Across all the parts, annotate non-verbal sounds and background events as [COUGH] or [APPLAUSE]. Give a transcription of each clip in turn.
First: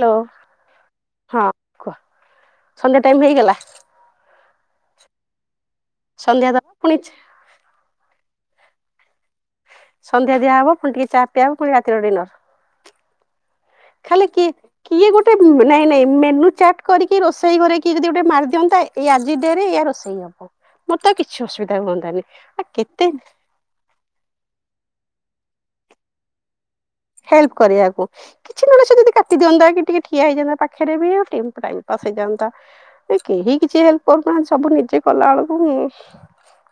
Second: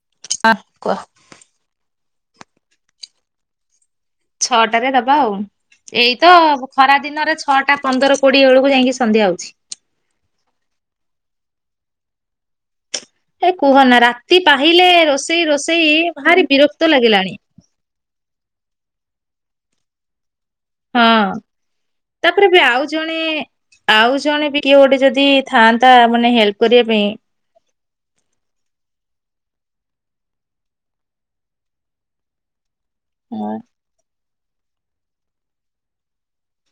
Hello ହଁ କୁହ। ହଁ କୁହ ସନ୍ଧ୍ୟେ ଟାଇମ୍ ହେଇଗଲା ଛଅଟାରେ ଦବା ଆଉ ଏଇତ ସନ୍ଧ୍ୟା ଦବ ପୁଣି ଖରା ଦିନରେ ଛଅଟା ପନ୍ଦର କୋଡ଼ିଏ ବେଳକୁ ଯାଇକି ସନ୍ଧ୍ୟା ହେଉଛି ସନ୍ଧ୍ୟା ଦିହ ହେବ ପୁ ଟି ଚାିଇବ ପଣିତିର ଡିନର୍ ଏ କୁହନା ଖାଲି ରାତି କିଏ ପାହିଲେ କିଏ ଗୋଟେ ରୋଷେଇ ନାଇଁ ରୋଷେଇ ନାଇଁ ଭାରି ମେନୁ ଚାଟ୍ ବିରକ୍ତ କରିକି ଲାଗିଲାଣି। ରୋଷେଇ ଘରେ କିଏ ଯଦି ଗୋଟେ ମାରିଦିଅନ୍ତା ଏଇ ଆଜି ଦେ ଇ ରୋଷେଇ ହବ ମୋର ତ ହଁ କିଛି ଅସୁବିଧା ହୁଅନ୍ତାନି ତାପରେ ବି ଆଉ କେତେ ଜଣେ ଆଉ ଜଣେ ବି କିଏ ଗୋଟେ ଯଦି ଥାଆନ୍ତା ମାନେ ହେଲ୍ପ କରିବା ପାଇଁ ହେଲ୍ପ କରିବାକୁ କିଛି ନଳେଷ ଯଦି କାଟି ଦିଅନ୍ତା କି ଟିକେ ଠିଆ ହେଇଯାନ୍ତା ପାଖରେ ବି ଟାଇମପସ୍ ହେଇଯାନ୍ତା ଏ କେହି କିଛି ହେଲ୍ପ କରୁନାହାନ୍ତି ସବୁ ନିଜେ କଲାବେେଳକୁ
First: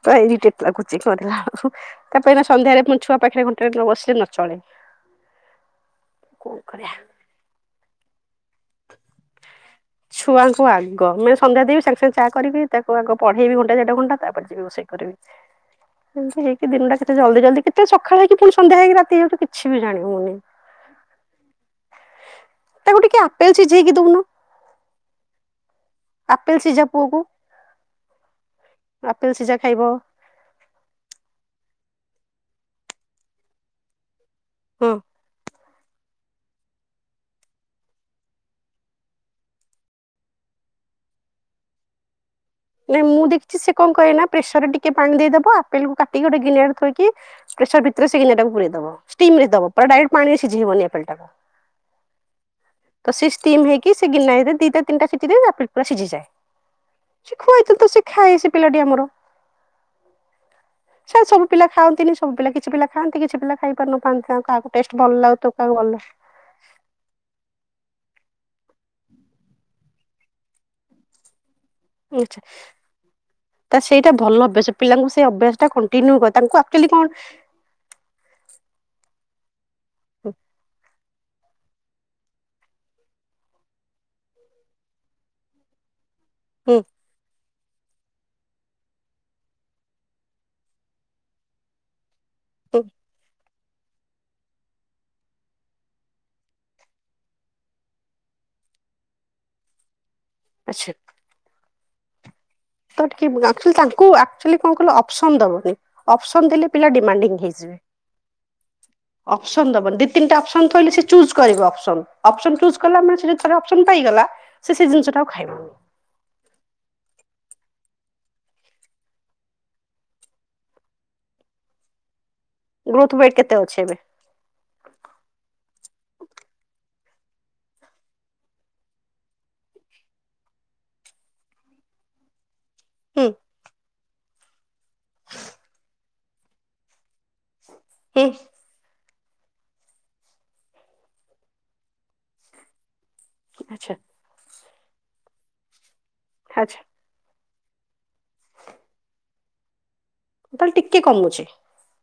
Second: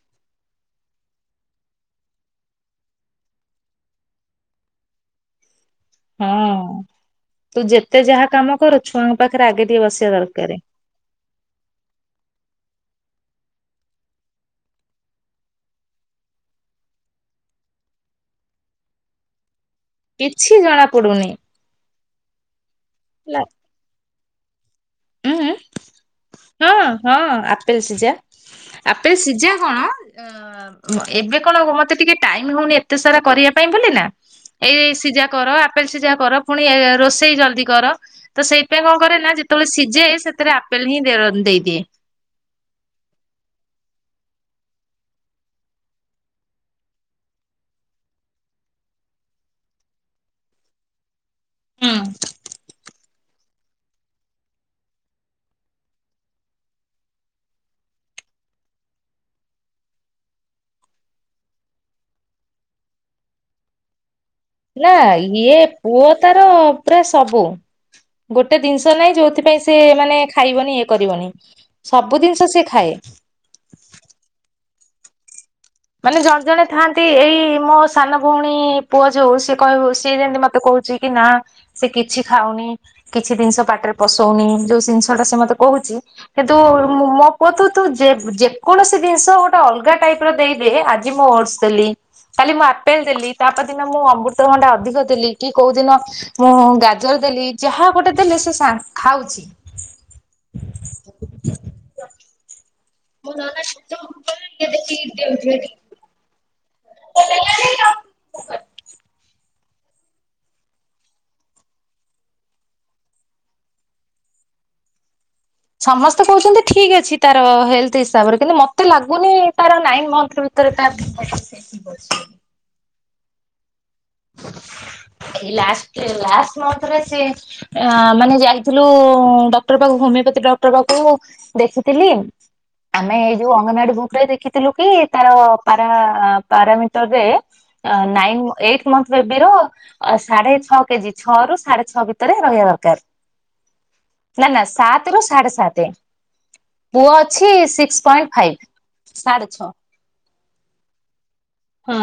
ୁର ଇରିଟେଟ ଲାଗୁଚିକ ମ ତା ପାଇଁ ନା ସନ୍ଧ୍ୟାରେ ମୁଁ ଛୁଆ ପାଖରେ ଘଣ୍ଟେ ବସିଲେ ନ ଚଳେ କଣ ହଁ କରିବା ତୁ ଯେତେ ଯାହା କାମ କରୁ ଛୁଆଙ୍କ ପାଖରେ ଆଗେ ଟିକେ ବସିିକ ଛୁଆଙ୍କୁ ଆଗ ମାନେ ସନ୍ଧ୍ୟା ଦେବି ସାଙ୍ଗ ସେ ଚାହା କରିବି ତାକୁ ଆଗ ପଢେଇବି ଘଣ୍ଟା ଦେଢ଼ ଘଣ୍ଟା ତାପରେ ଯିବି ରୋଷେଇ କରିବି ଏମତି ହେଇକି ଦିନଟା କେତେ ଜଲଦି ଜଲଦି କେତେ ସଖାଳ ହେଇକି ପୁଣି ସନ୍ଧ୍ୟା ହେଇକି ରାତି ହେଇ ଯାଉଚି କିଛି ବି ଜାଣି ହଉନି। କିଛି ଜଣାପଡୁନି ତାକୁ ଟିକେ ଆପେଲ ଚିଝେଇକି ଦଉନ ଉଁ ଆପେଲ ହଁ ସିଝା ହଁ ପୁଅକୁ ଆପେଲ ସିଝା ଆପେଲ ସିଝା କଣ ଅ ଏବେ କଣ ମତେ ଟିକେ ଟାଇମ ହଉନି ଏତେ ସାରା କରିବା ପାଇଁ ବୋଲି ନା ଏଇ ହଁ। ସିଝା କର ଆପଲ ସିଝା କର ପୁଣି ଏ ରୋଷେଇ ଜଲଦି କର ତ ସେଇଥିପାଇଁ କଣ କରେ ନା ଯେତେବଳେ ସି ଯେ ସେଥିରେ ଆପେଲ ହିଁ ଦେ ଦେଇଦିଏ ନାଇଁ ମୁଁ ଦେଖିଛି ସେ କଣ କହେ ନା ପ୍ରେସର ରେ ଟିକେ ପାଣି ଦେଇଦବ ଆପେ କାଟିକି ଗଟେ ଗିନାରେ ଥୋଇକି ପ୍ରେସର ଭିତରେ ସେ ଗିନା ଟାକୁ ପୁରାଇଦେବ ଷ୍ଟିମ ରେ ଦେବ ପୁରା ଡାଇରେକ୍ଟ ପାଣିରେ ସିଝାଇବନି ଆପଲ ଟାକୁ ହୁଁ ତ ସେ ଷ୍ଟିମ ହେଇକି ସେ ଗିନା ହେଇ ଦିଟା ତିନଟା ସିଟିରେ ତାପରେ ପୁରା ସିଝିଯାଏ ସେ ଖୁଆଇଥିଲୁ ତ ସେ ଖାଏ ସେ ପିଲାଟି ଆମର ସେ ସବୁ ପିଲା ଖାଆନ୍ତିନି ସବୁ ପିଲା କିଛି ପିଲା ଖାନ୍ତି କିଛି ପିଲା ଖାଇ ପାରୁନଥାନ୍ତି ତାଙ୍କ ତାକୁ ନା ଟେଷ୍ଟ ଭଲ ଲାଗୁ ତ ଇଏ କାହାକୁ ଭଲ ପୁଅ ତାର ପୁରା ସବୁ ଗୋଟେ ଜିନିଷ ନହିଁ ଯୋଉଥିପାଇଁ ସେି ମାନେ ଖାଇବନି ଇଏ କରିବନି ସବୁ ଜିନିଷ ସି ଖାଏ ତା ସେଇଟା ଭଲ ଅଭ୍ୟାସ ପିଲାଙ୍କୁ ସେଇ ଅଭ୍ୟାସ ଟା କ ମାନେ ଜଣେ ଜଣେ ଥାଆନ୍ତି ଏଇ ମୋ ସାନ ଭଉଣୀ ପୁଅ ଯୋଉ ସିଏ କହିବ ସିଏ ଯେମିତି ମତେ କହୁଛି କି ନା ସେ କିଛି ଖାଉନି କିଛି ଜିନିଷ ପାଟିରେ ପଶଉନି ଯୋଉ ଜିନିଷ ଟା ସେ ମତେ କହୁଛି କିନ୍ତୁ ହୁଁ ମୋ ପୁଅ ତୁ ତୁ ଯେ ଯେକୌଣସି ଜିନିଷ ଗୋଟେ ଅଲଗା ଟାଇପ ର ଦେଇ ଆଜି ମୁଁ ଓଟସ ଦେଲି କାଲି ମୁଁ ହୁଁ ଆପେଲ ଦେଲି ତାପର ଦିନ ମୁଁ ଅମୃତଭଣ୍ଡା ଅଧିକ ଦେଲି କି କୋଉଦିନ ମୁଁ ଗାଜର ଦେଲି ଯାହା ଗୋଟେ ଦେଲି ସେ ସା ଖାଉଛି ଆଚ୍ଛା ତାକୁ ଟିକେ ଆକ୍ଚୁଲି ତାଙ୍କୁ ଆକଚୁଆଲି କଣ କହିଲ ଅପସନ ଦବନି ଅପସନ ଦେଲେ ପିଲା ଡିମାଡିଂ ହେଇଯିବେ ଅପସନ୍ ଦେବନି ଦି ତିନି ଟା ଅପସନ୍ ଥୋଇଲେ ସେ ଚୁଜ୍ କରିବ ଅପସନ୍ ଅପସନ୍ ଚୁଜ୍ କଲା ମାନେ ସେ ଯଦି ତାର ଅପ୍ସନ୍ ପାଇଗଲା ସେ ସେ ଜିନିଷ ଟାକୁ ଖାଇବ ସମସ୍ତେ କହୁଛନ୍ତି ଠିକ୍ ଅଛି ତାର ହେଲ୍ଥ ହିସାବରେ କିନ୍ତୁ ମତେ ଲାଗୁନି ତାର ନାଇନ ମନ୍ଥ ସେ ବ [INAUDIBLE] ଗ୍ରୋଥ ୱେଟ କେତେ ଅଛି ଏବେ ଏଇ ଲାଷ୍ଟ ଏଇ ଲାଷ୍ଟ ମନ୍ଥ ରେ ସେ ଆ ମାନେ ଯାଇଥିଲୁ ଡକ୍ଟର ପାଖକୁ ହୋମିଓପାଥି ଡକ୍ଟର ପାଖକୁ ଦେଖିଥିଲି ଆମେ ହୁଁ ଏଇ ଯୋଉ ଅଙ୍ଗନାଡି ବୁକ ରେ ଦେଖିଥିଲୁ କି ତାର ପାରା ପାରାମିଟରରେ ହୁଁ ନାଇନ୍ ଏଇଟ୍ ମନ୍ଥ ବେବିର ସାଢେ ଛଅ କେଜି ଛଅ ରୁ ସାଢେ ଛଅ ଭିତରେ ରହିବା ଦରକାର ଆଚ୍ଛା ନା ନା ସାତରୁୁ ସାଢେ ସାତେ ଆଚ୍ଛା ପୁଅ ଅଛି ସିକ୍ସ ପଏଣ୍ଟ ଫାଇଭ୍ ସାଢ଼େ ଛଅ ତାହେଲେ ଟିକେ କମୁଛି ହୁଁ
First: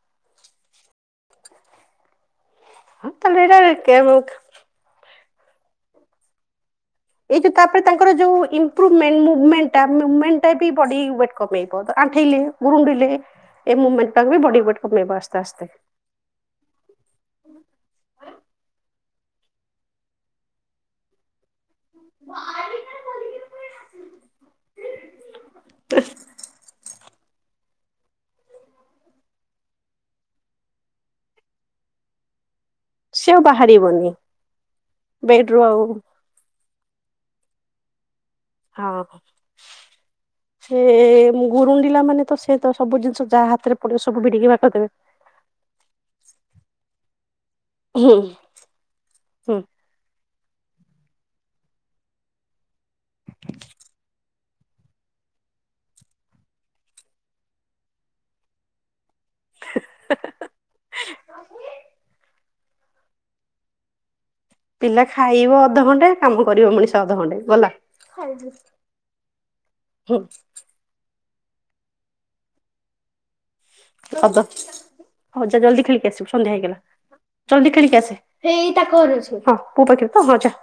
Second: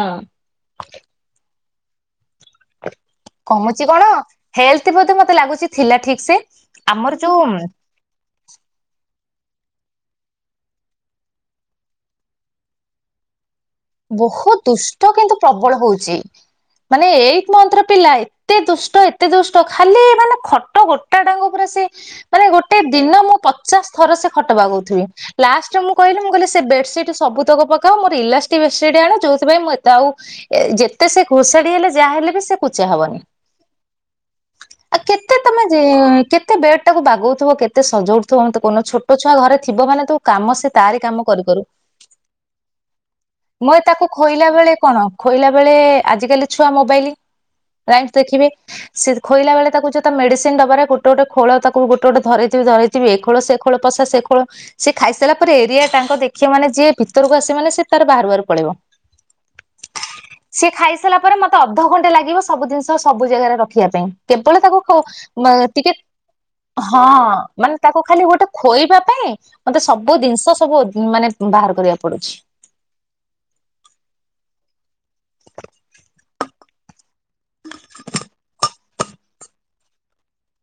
ହଁ ତାହେଲେ କମୁଛି କଣ ଏଇଟା ହେଲ୍ଥ ବଧେ ମତେ ଲାଗୁଛି ଥିଲା ଠିକ ସେ ଆମର ଏଇ ଯୋଉ ଯଉ ତାପରେ ତାଙ୍କର ଯେଉଁ ଇମ୍ପ୍ରୁଭମେଣ୍ଟ ମୁଭମେଣ୍ଟ ଟା ମୁଭମେଣ୍ଟ ଟା ବି ବଡ଼ି ୱେଟ୍ କମେଇବ ଆଣ୍ଠେଇଲେ ଗରୁଣ୍ଡିଲେ ବହୁତ ଦୁଷ୍ଟ କିନ୍ତୁ ଆସ୍ତେ ପ୍ରବଳ ହଉଛି ମାନେ ଏଇଟ୍ ମନ୍ଥର ପିଲା ଏତେ ଦୁଷ୍ଟ ଏତେ ଦୁଷ୍ଟ ଖାଲି ମାନେ ଖଟ ଗୋଟା ଡାଙ୍ଗ ପରେ ସେ ମାନେ ଗୋଟେ ଦିନ ମୁଁ ପଚାଶ ଥର ସେ ଖଟ ବାଗଉଥିବି। ଲାଷ୍ଟରେ ମୁ କିହିଲି ମୁଁ କହିଲି ସେ ବେଡସିଟ ସବୁତକ ପକାଅ ମୋର ଇଲାଷ୍ଟ ବେଡସିଟ ଆଣ ଯୋଉଥିପାଇଁ ମୁଁ ଏତେ ଆଉ ଯେତେ ସେ ଘୋଷାଡି ହେଲେ ଯାହା ହେଲେ ବି ସେ ପଚା ହବନି ସେ ଆଉ ବାହାରିବନି ଆଉ କେତେ ବେଡ ତମେ ରୁ ଆଉ ଯେ କେତେ ବେଡ ଟାକୁ ବାଗଉଥିବ କେତେ ସଜଉଥିବ। ତ ମୋତେ କହୁନ ଛୋଟ ହଁ ଛୁଆ ଘରେ ଥିବ ମାନେ ତୁ କାମ ସେ ତାରି କାମ କରୁ କରୁ। ପିଲାମାନେ ତ ସେ ତ ସବୁଜିନିଷ ଯାହା ହାତରେ ମୁଁ ପଡିବ ତାକୁ ସବୁ ଭିଡିକି ଖୋଇଲା ବାହାର ବେଳେ କରିଦେବେ କଣ ଖୋଇଲା ବେଳେ ଆଜିକାଲି ଛୁଆ ମୋବାଇଲ। ରାଇସ ହୁଁ ଦେଖିବେ ସେ ଖୋଇଲା ହୁଁ ବଳେ ତାକୁ ଯୋଉ ତା ମେଡିସିନଡବାରେ ଗୋଟେ ଗୋଟେ ଖୋଳ ତାକୁ ଗୋଟେ ଗୋଟ ଧ ଧରଥିବି ଏ ଖୋଳ ସେ ଖୋ ଖୋଳ ପସା ସେ ଖୋଳ ସେ ଖାଇସାରିଲା ପରେ ଏରିଆ ଟାଙ୍କ ଦେଖିବା ମାନେ ଯିଏ ଭିତରକୁ ଆସିବ ମାନେ ସେ ତାର ବାହାରୁ ବାହାରୁ ପଳେଇବ ସିଏ ଖାଇସାରିଲା ପରେ ମତେ ଅଧଘଣ୍ଟେ ଲାଗିବ ସବୁ ଜିନିଷ ତ ସବୁ ଜାଗାରେ ରଖିବା ପାଇଁ। କେବଳ ତାକୁ ପିଲା ଖାଇବ ଟିକେ ଅଧଘଣ୍ଟେ କାମ କରିବ ମଣିଷ ହଁ ଅଧଘଣ୍ଟେ ଗଲା ମାନେ ତାକୁ ଖାଲି ଗୋଟେ ଖୋଇବା ପାଇଁ ମତେ ସବୁ ହୁଁ ଜିନିଷ ସବୁ ମାନେ ବାହାର କରିବାକୁ ପଡୁଛି ହବ ହଉ ଯା ଜଲଦି ଖେଳିକି ଆସିବୁ ସନ୍ଧ୍ୟା ହେଇଗଲା। ଜଲଦି ଖେଳିକି ଆସେ ଏଇ ତାଙ୍କ ଘରେ ଅ ହଁ ପୁଅ ପାଖରେ ତ ହଁ ଯା।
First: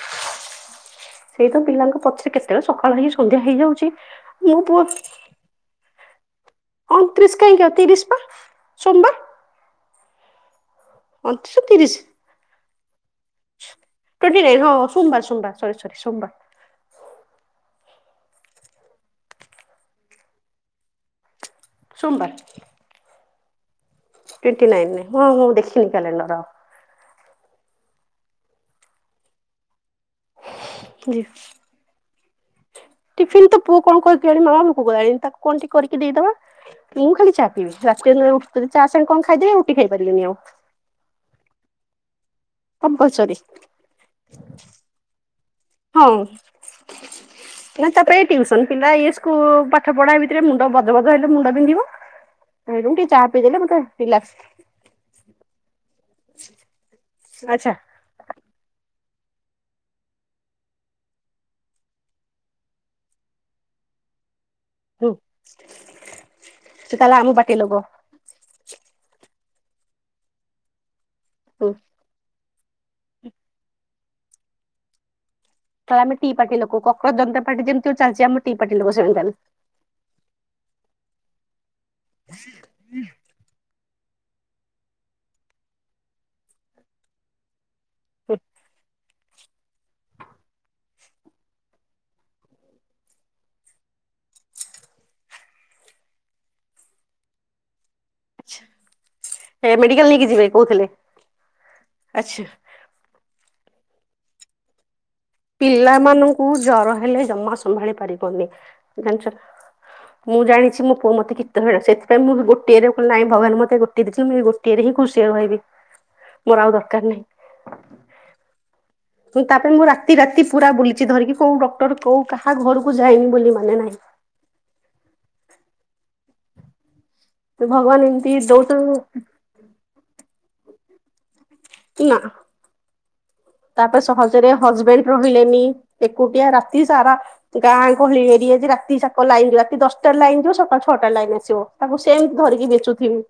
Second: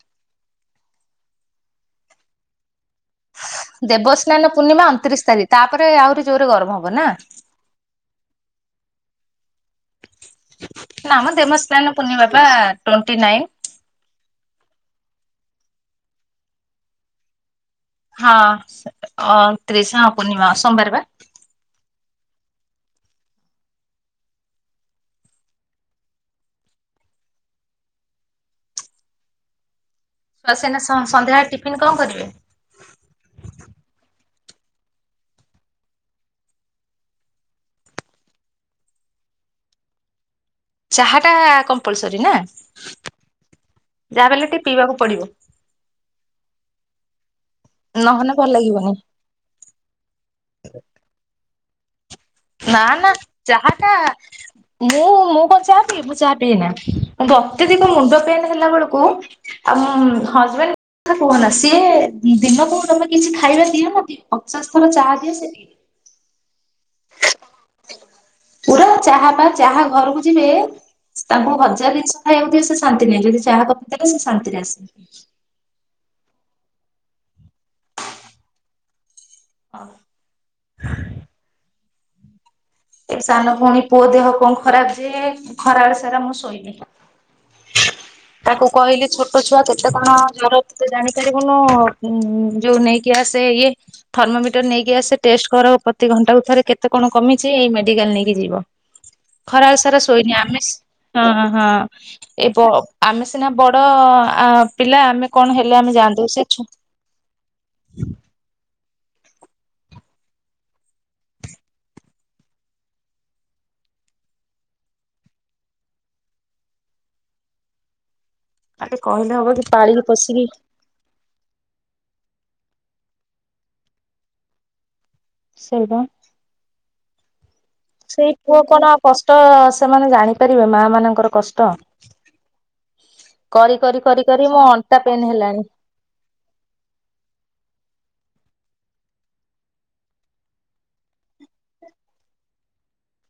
ସେଇ ତ ପିଲାଙ୍କ ପଛରେ କେତେବେଳେ ସକାଳୁ ହେଇ ସନ୍ଧ୍ୟା ହେଇଯାଉଛି। ଦେବସ୍ନାନ ମୋ ପୁଅ ପୂର୍ଣ୍ଣିମା ଅଣତିରିଶ ତାରିଖ ତାପରେ ଆହୁରି ଜୋରରେ ଗରମ ହବ ନା? ଅଣତିରିଶ ତିରିଶ ପା ସୋମବାର। ନାଆ ମ ଅଣତିରିଶ ତିରିଶ ଦେବସ୍ନାନ ପୂର୍ନିମା ବା ଟ୍ୱଣ୍ଟି ନାଇନ। ଟ୍ୱେଣ୍ଟି ନାଇନ୍ ହଁ ସୋମବାର ସୋମବାର ସରି ସରି ସୋମବାର। ହଁ ଅଣତ୍ରିଶ ହଁ ପୂର୍ଣ୍ଣିମା ସୋମବାର ବା। ସୋମବାର। ଟ୍ୱଣ୍ଟି ନାଇନରେ ହଁ ମୁଁ ଦେଖିନି କ୍ୟାଲେଣ୍ଡର। ଆସିନେ ସନ୍ଧ୍ୟାବେଳେ ଟିଫିିନ କଣ କରିବେ? ଟିଫିନ ତ ପୁଅ କଣ କରିିଣି ମାମା ମୁୁ କ ଗଲାଣି ତାକୁ କଣ ଟିକ କରିକି ଦେଇଦବା। ମୁଁ ଖାଲି ଚା ପିଇବି ରାତିି ହେଲେ ଚା ସାଙ୍ଗେ କଣ ଖାଇଦେବି ଆଉ ରୁଟି ଖାଇ ପାରିବିନି ଆଉ। ଚାହା ଟା କମ୍ପଲସରୀ ନା କମ୍ପଲସରି ଯାହା ବଲେ ଟିକେ ପିଇବାକୁ ପଡିବ। ହଁ ନା ତାପରେ ନହେଲେ ଭଲ ଟିଉସନ ଲାଗିବନି। ପିଲା ଏ କୁ ପାଠ ପଢା ଭିତରେ ମୁଣ୍ଡ ଗଜ ଗଜ ହେଲେ ମୁଣ୍ଡ ବିନ୍ଧିବ। ନା ସେଇଠୁ ଟିକେ ନା ଚା ପିଇଦେଲେ ମତେ ଚାହାଟା ରିଲାକ୍ସ ମୁଁ ମୁଁ କଣ ଚାହା ପିଇଏ ମୁଁ ଚାହା ପିଇଏ ନା ଗତେ ଆଚ୍ଛା। ଦିକ ମୁଣ୍ଡ ପେନ ହେଲା ବେଳକୁ ଆଉ ହଜବେଣ୍ଡ କଥା କୁହନା ସିଏ ଦିନକୁ ତମେ କିଛି ଖାଇବା ଦିଅ ନଦିଅ ପଚାଶ ଥ ହୁଁ ସେ ତାହେଲେ ଆମ ପାଟି ଲୋକ। ପୁରା ଚାହା ପା ଚାହା ଘରକୁ ଯିବେ ତାଙ୍କୁ ହୁଁ ଭଜା ଜିନିଷ ଖାଇବାକୁ ଦିଅ ସେ ଶାନ୍ତି ନାହିଁ ଯଦି ଯାହା କପେ ସେ ଶାନ୍ତିରେ ଆସି ତାହେଲେ ଆମେ ଟି ପାର୍ଟି ଲୋକ କୋକୋରଜ ଜନତା ପାର୍ଟି ଯେମତି ଚାଲିଛି ଆମ ଟି ପାର୍ଟି ଲୋକ ସେମିତି ତାହେଲେ। ଏବେ ସାନ ଭଉଣୀବପୁଣି ପୁଅ ଦେହ କଣ ଖରାପ ଯେ ଖରାବେଳ ସାରା ମୁଁ ଶୋଇନି। ତାକୁ କହିଲେ ଛୋଟ ଛୁଆ କେତେ କଣ ଜର ତତେ ଜାଣିପାରିବୁନୁ ଯୋଉ ନେଇକି ଆସେ ଇଏ ଥର୍ମୋମିଟର ନେଇକି ଆସେ ଟେଷ୍ଟ କର ପ୍ରତି କୁ ଘଣ୍ଟାଥରେ କେତେ କଣ କମଛି ଏଇ ମେଡିକାଲ ନେଇକି। ଖରା ଏ ସାରା ମେଡିକାଲ ନେଇକି ଶୋଇନି ଯିବେ ଆମେ କହୁଥିଲେ ହଁ ହଁ ଆଚ୍ଛା ଇବ ଆମେ ସିନା ବଡ ପିଲା ଆମେ କଣ ହେଲେ ଆମେ ଜା, ପିଲାମାନଙ୍କୁ ସେକବିତା ଜର ହେଲେ ଜ୍ମା ମତ ସମ୍ଭାଳି ପାରିବନି ଜାଣିଛ କି?? ମୁଁ ଜଣିଛିୋୁଅ ମତେ କୀତ ହେ ସେଥିାଇ ମୁଁ ଗୋଏରେ କ ନାଇଁ ଭଗାନ ମତେ ଗୋଏ ଦେଇଛି ମୁଁ ଟେରେ ହିଁ ଖୁସିରେ ରହିବି ମୋର ଆଉ ଦରକାର ନାହିଁ। ଆଗ କହିଲେ ହବ କି ତାପରେ ମୁଁ ପାଳିକି ରାତି ରାତି ପୋଷିକି ପୁରା ବୁଲିଛି ଧରିକି କୋଉ ଡକ୍ଟର କୋଉ କାହା ଘରକୁ ଯାଇନି ବୋଲି ମାନେ ନାହିଁ। ସେଲଭ ଭଗବାନ ଏମିତି ସେଇ ପୁଅ କଣ ଦଉଛନ୍ତି କଷ୍ଟ ସେମାନେ ଜାଣିପାରିବେ ମା ମାନଙ୍କର କଷ୍ଟ? ନା କରି କରି ତାପରେ କରି କରି ସହଜରେ ମୋ ଅଣ୍ଟା ହଜବେଣ୍ଡ ପେନ୍ ରହିଲେନି ହେଲାଣି ଏକୁଟିଆ ରାତି ସାରା ଗାଁ ଗହଳି ଏରିଆ ରାତି ଯାକ ଲାଇନ ଯିବ ରାତି ଦଶଟାରେ ଲାଇନ ଯିବ ସକାଳ ଛଅଟା ରେ ଲାଇନ ଆସିବ। ତାକୁ ସେମିତି ଧରିକି ବିଞ୍ଚୁଥିବି!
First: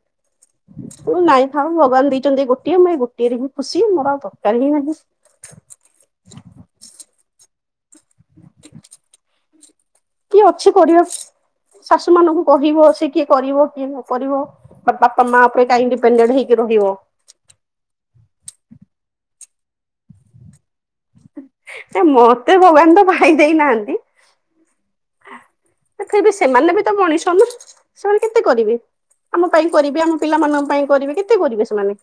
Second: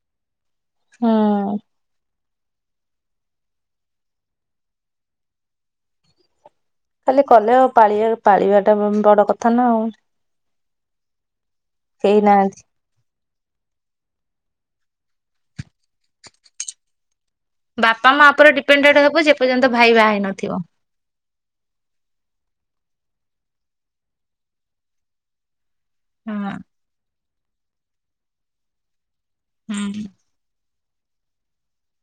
ହୁଁ। ନାଇଁ ଥାଉ ଭଗବାନ ଦେଇଛନ୍ତି ଗୋଟିଏ ମୁଁ ଏ ଗୋଟିଏରେ ହିଁ ଖୁସି ମୋର ଆଉ ଦରକାର ହିଁ ନାହିଁ। [INAUDIBLE] ଖାଲି କଲେ ଆଉ ପାଳି ପାଳିବାଟା ବଡ କଥା ନା ଆଉ! କିଏ ଅଛି କରିବାକୁ ଶାଶୁ କେହି ମାନଙ୍କୁ ନାହାନ୍ତି। କହିବ ସେ କିଏ କରିବ କିଏ ନ କରିବ ବା ବାପା ମା ଉପରେ କାଇଁ ଡିପେଣ୍ଡେଣ୍ଟ ହେଇକି ରହିବ। ବାପା ମା ଉପରେ ଡିପେଣ୍ଡ ହବ ଯେ ପର୍ଯ୍ୟନ୍ତ ଭାଇ ବା ହେଇ ନଥି ଡାଉନଲୋଡ଼ ନ ମତେ ଭଗବାନ ତ ଭାଇ ଦେଇ ନାହାନ୍ତି। ତଥାପି ହଁ ସେମାନେ ବି ତ ମଣିଷ ନା ସେମାନେ କେତେ କରିବେ! ଆମ ପାଇଁ କରିବେ ହୁଁ। ଆମ ପିଲାମାନଙ୍କ ପାଇଁ କରିବେ କେତେ କରିବେ ସେମାନେ?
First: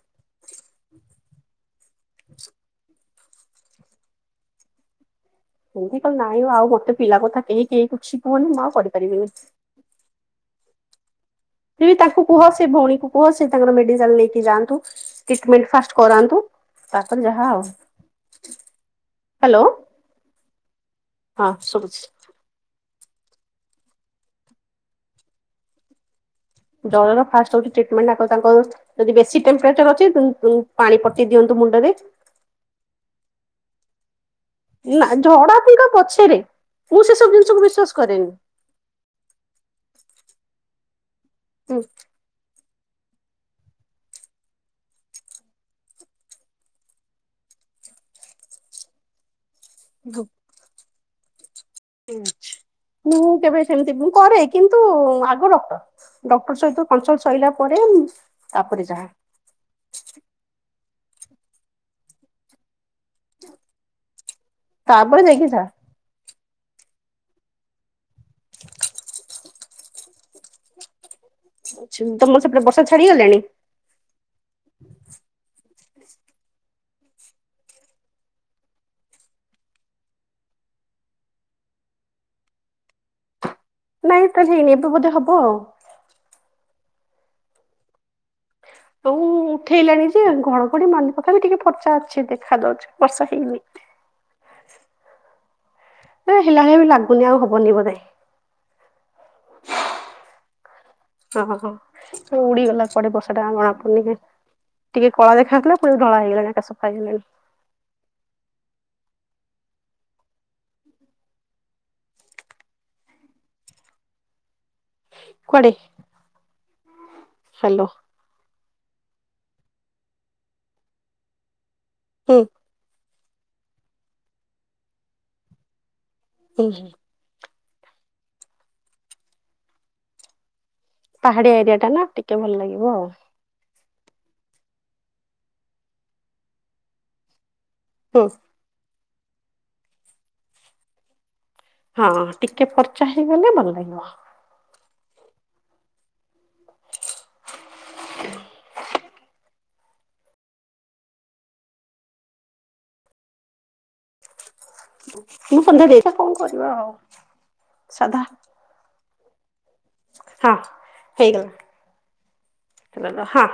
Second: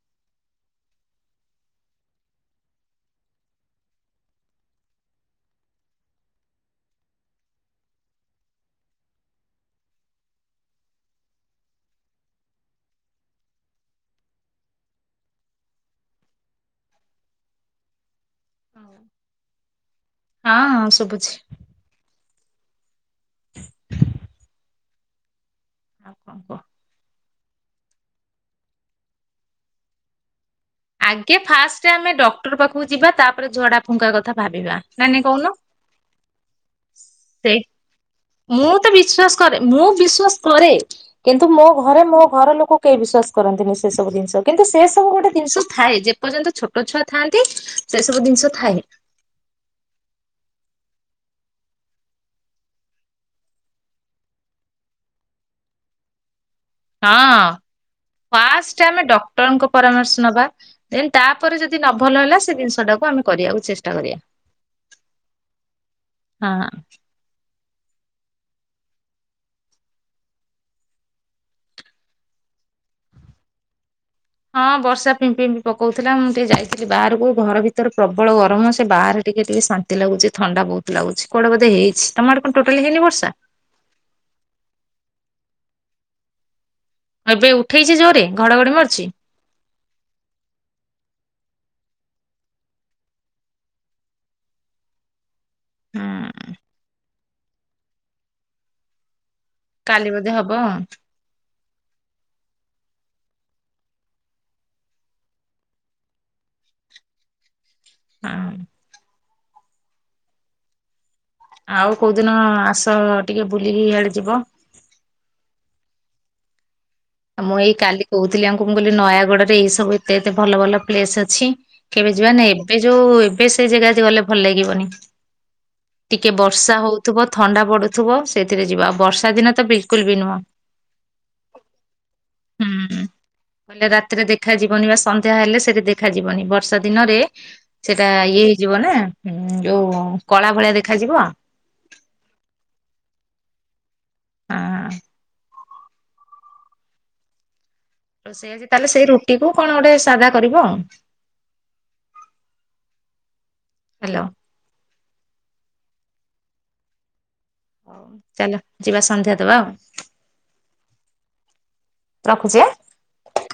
ଏମିତି କହିଲି ନାଇଁ ଆଉ ମୋତେ ପିଲା କଥା କେହି କେହି କିଛି କୁହନି ମୁ ଆଉ କରିପାରିବିନି! ତାଙ୍କୁ କୁହ ସେ ଭଉଣୀଙ୍କୁ କୁହ ସେ ତାଙ୍କର ମେଡିକାଲ ନେଇକି ଯାଆନ୍ତୁ। ଟିଟମେଣ୍ଟ ଫାଷ୍ଟ କରାନ୍ତୁ ତାପରେ ଯାହା ଆଉ। ହ୍ୟାଲୋ ହଁ ହଁ ଶୁଭୁଛି ହଁ ଶୁଣୁଛି। ଆଉ କନ କହ? ଜରର ଫାଷ୍ଟ ହଉଛି ଟ୍ରିଟମେଣ୍ଟ ତାଙ୍କର ଯଦି ବେଶୀ ଟେମ୍ପଚର ଅଛି ପାଣି ପଟି ଆଗେ ଦିଅନ୍ତୁ ଫାଷ୍ଟରେ ମୁଣ୍ଡରେ ଆମେ ଡକ୍ଟର ପାଖକୁ ଯିବା ତାପରେ ଝଡା ଫୁଙ୍କା କଥା ଭାବିବା। ନା ନାଇଁ କହୁନ? ଝଡା ଫୁଙ୍କା ପଛେରେ ମୁଁ ସେ ସବୁ ସେଇ ଜିନିଷକୁ ବିଶ୍ଵାସ କରେନି। ମୁଁ ତ ବିଶ୍ଵାସ କରେ ମୁଁ ବିଶ୍ଵାସ କରେ କିନ୍ତୁ ମୋ ହୁଁ ଘରେ ମୋ ଘର ଲୋକ କେହି ବିଶ୍ଵାସ କରନ୍ତିନି ସେ ସବୁ ଜିନିଷ କିନ୍ତୁ ସେ ସବୁ ଗୋଟେ ଜିନିଷ ଥାଏ ଯେପର୍ଯ୍ୟନ୍ତ ଛୋଟ ଛୁଆ ଥାଆନ୍ତି। ସେ ସବୁ ଜିନିଷ ଥାଏ। [UNINTELLIGIBLE] ମୁଁ କେବେ ସେମିତି ମୁଁ କରେ କିନ୍ତୁ ଆଗ ଡକ୍ଟର ଡକ୍ଟର ସହିତ କନସଲ୍ଟ ହଁ ସରିଲା ପରେ ଫାଷ୍ଟ ତାପରେ ଆମେ ଯାହା ଡକ୍ଟରଙ୍କ ପରାମର୍ଶ ନବା। ଦେନ୍ ତାପରେ ଯଦି ନ ଭଲ ହେଲା ସେ ଜିନିଷ ଟାକୁ ଆମେ କରିବାକୁ ଚେଷ୍ଟା କରିବା ତାପରେ ଯାଇକି ଯାହା ହଁ। [INAUDIBLE] ତମର ସେପଟେ ବର୍ଷା ଛାଡିଗଲାଣି? ହଁ ବର୍ଷା ପିମ୍ପି ପିମ୍ପି ପକଉଥିଲା ମୁଁ ଟିକେ ଯାଇଥିଲି ବାହାରକୁ ଘର ଭିତରେ ପ୍ରବଳ ଗରମ ସେ ବାହାରେ ଟିକେ ଟିକେ ଶାନ୍ତି। ଶାନ୍ତି ଲାଗୁଛି ଥଣ୍ଡା ବହୁତ ଲାଗୁଚି ବୋଧେ ହେଇଛି ତମ ଆଡେ କଣ ଟୋଟାଲି ହେଇନି ବର୍ଷା? ନାଇଁ ତ ହେଇନି ଏବେ ବୋଧେ ହବ ଆଉ। ଏବେ ଉଠେଇଛି ଜୋରେ ଘଡଘଡି ମାରୁଛି? ତଉ ଉଠେଇଲାଣି ଯେ ଘଡଘଡି ମାରିନି ତଥାବି ଟିକେ ଫର୍ଚା ଅଛି ଦେଖା ଯାଉଛି। ବର୍ଷା ହେଇନି। ହୁଁ। ଏ ହେଲା ହେଲା ବି ଲାଗୁନି ଆଉ ହବନି ବୋଧେ! କାଲି ବୋଧେ ହବ। ଓଁ ହୋ ଉଡିଗଲା କୁଆଡେ ବର୍ଷା ଟା ଆମର ହବନି ଯେ ଟିକେ କଳା ଦେଖା ହଉଥିଲା ପୁଣି ଧଳା ହେଇଗଲାଣି ଏକା ସଫା ହେଇଗଲାଣି। ହଁ। ଆଉ କୋଉଦିନ ଆସ ଟିକେ ବୁଲିକିଇଆଡେ ଯିବ? କୁଆଡେ? ଆଉ ମୁଁ ଏଇ ହ୍ୟାଲୋ କାଲି କହୁଥିଲି ଆମକୁ ମୁଁ କହିଲି ନୟାଗଡ଼ ରେ ଏଇ ସବୁ ଏତେ ଏତେ ଭଲ ଭଲ ପ୍ଲେସ ଅଛି କେବେ ଯିବା ହୁଁ ନା ଏବେ ଯୋଉ ଏବେ ସେଇ ଜାଗା ଗଲେ ଭଲ ଲାଗିବନି। ଟିକେ ହୁଁ ବର୍ଷା ହୁଁ ହଉଥିବ ଥଣ୍ଡା ପଡୁଥିବ ସେଥିରେ ଯିବା ଆଉ ବର୍ଷା ଦିନ ତ ବିଲକୁଲ ବି ନୁହଁ। ପାହାଡିଆ ଏରିଆ ଟା ନା ଟିକେ ଭଲ ଲାଗିବ ଆଉ। କଲେ ରାତିରେ ଦେଖାଯିବନି ବା ସନ୍ଧ୍ୟା ହେଲେ ସେଠି ଦେଖାଯିବନି ବର୍ଷା ଦିନରେ ସେଇଟା ହୁଁ ଇଏ ହେଇଯିବ ନା ଯୋଉ କଳା ଭଳିଆ ଦେଖାଯିବ। ହଁ ଟିକେ ଫର୍ଚା ହେଇଗଲେ ଭଲ ଲାଗିବ। ହଁ। ତ ସେ ଆଜି ତାହେଲେ ସେଇ ରୁଟି କୁ କଣ ଗୋଟେ ସାଦା କରିବ ଆ ହ୍ୟାଲୋ। ମୁଁ ସନ୍ଧ୍ୟା ଦେଇ ସାରେ କଣ କରିବା ଆଉ। ହଉ ସାଧା ଚାଲ ଯିବା ସନ୍ଧ୍ୟା ଦବା ଆଉ। ହଁ ରଖୁଛି ଆଁ। ହେଇଗଲା ହଁ।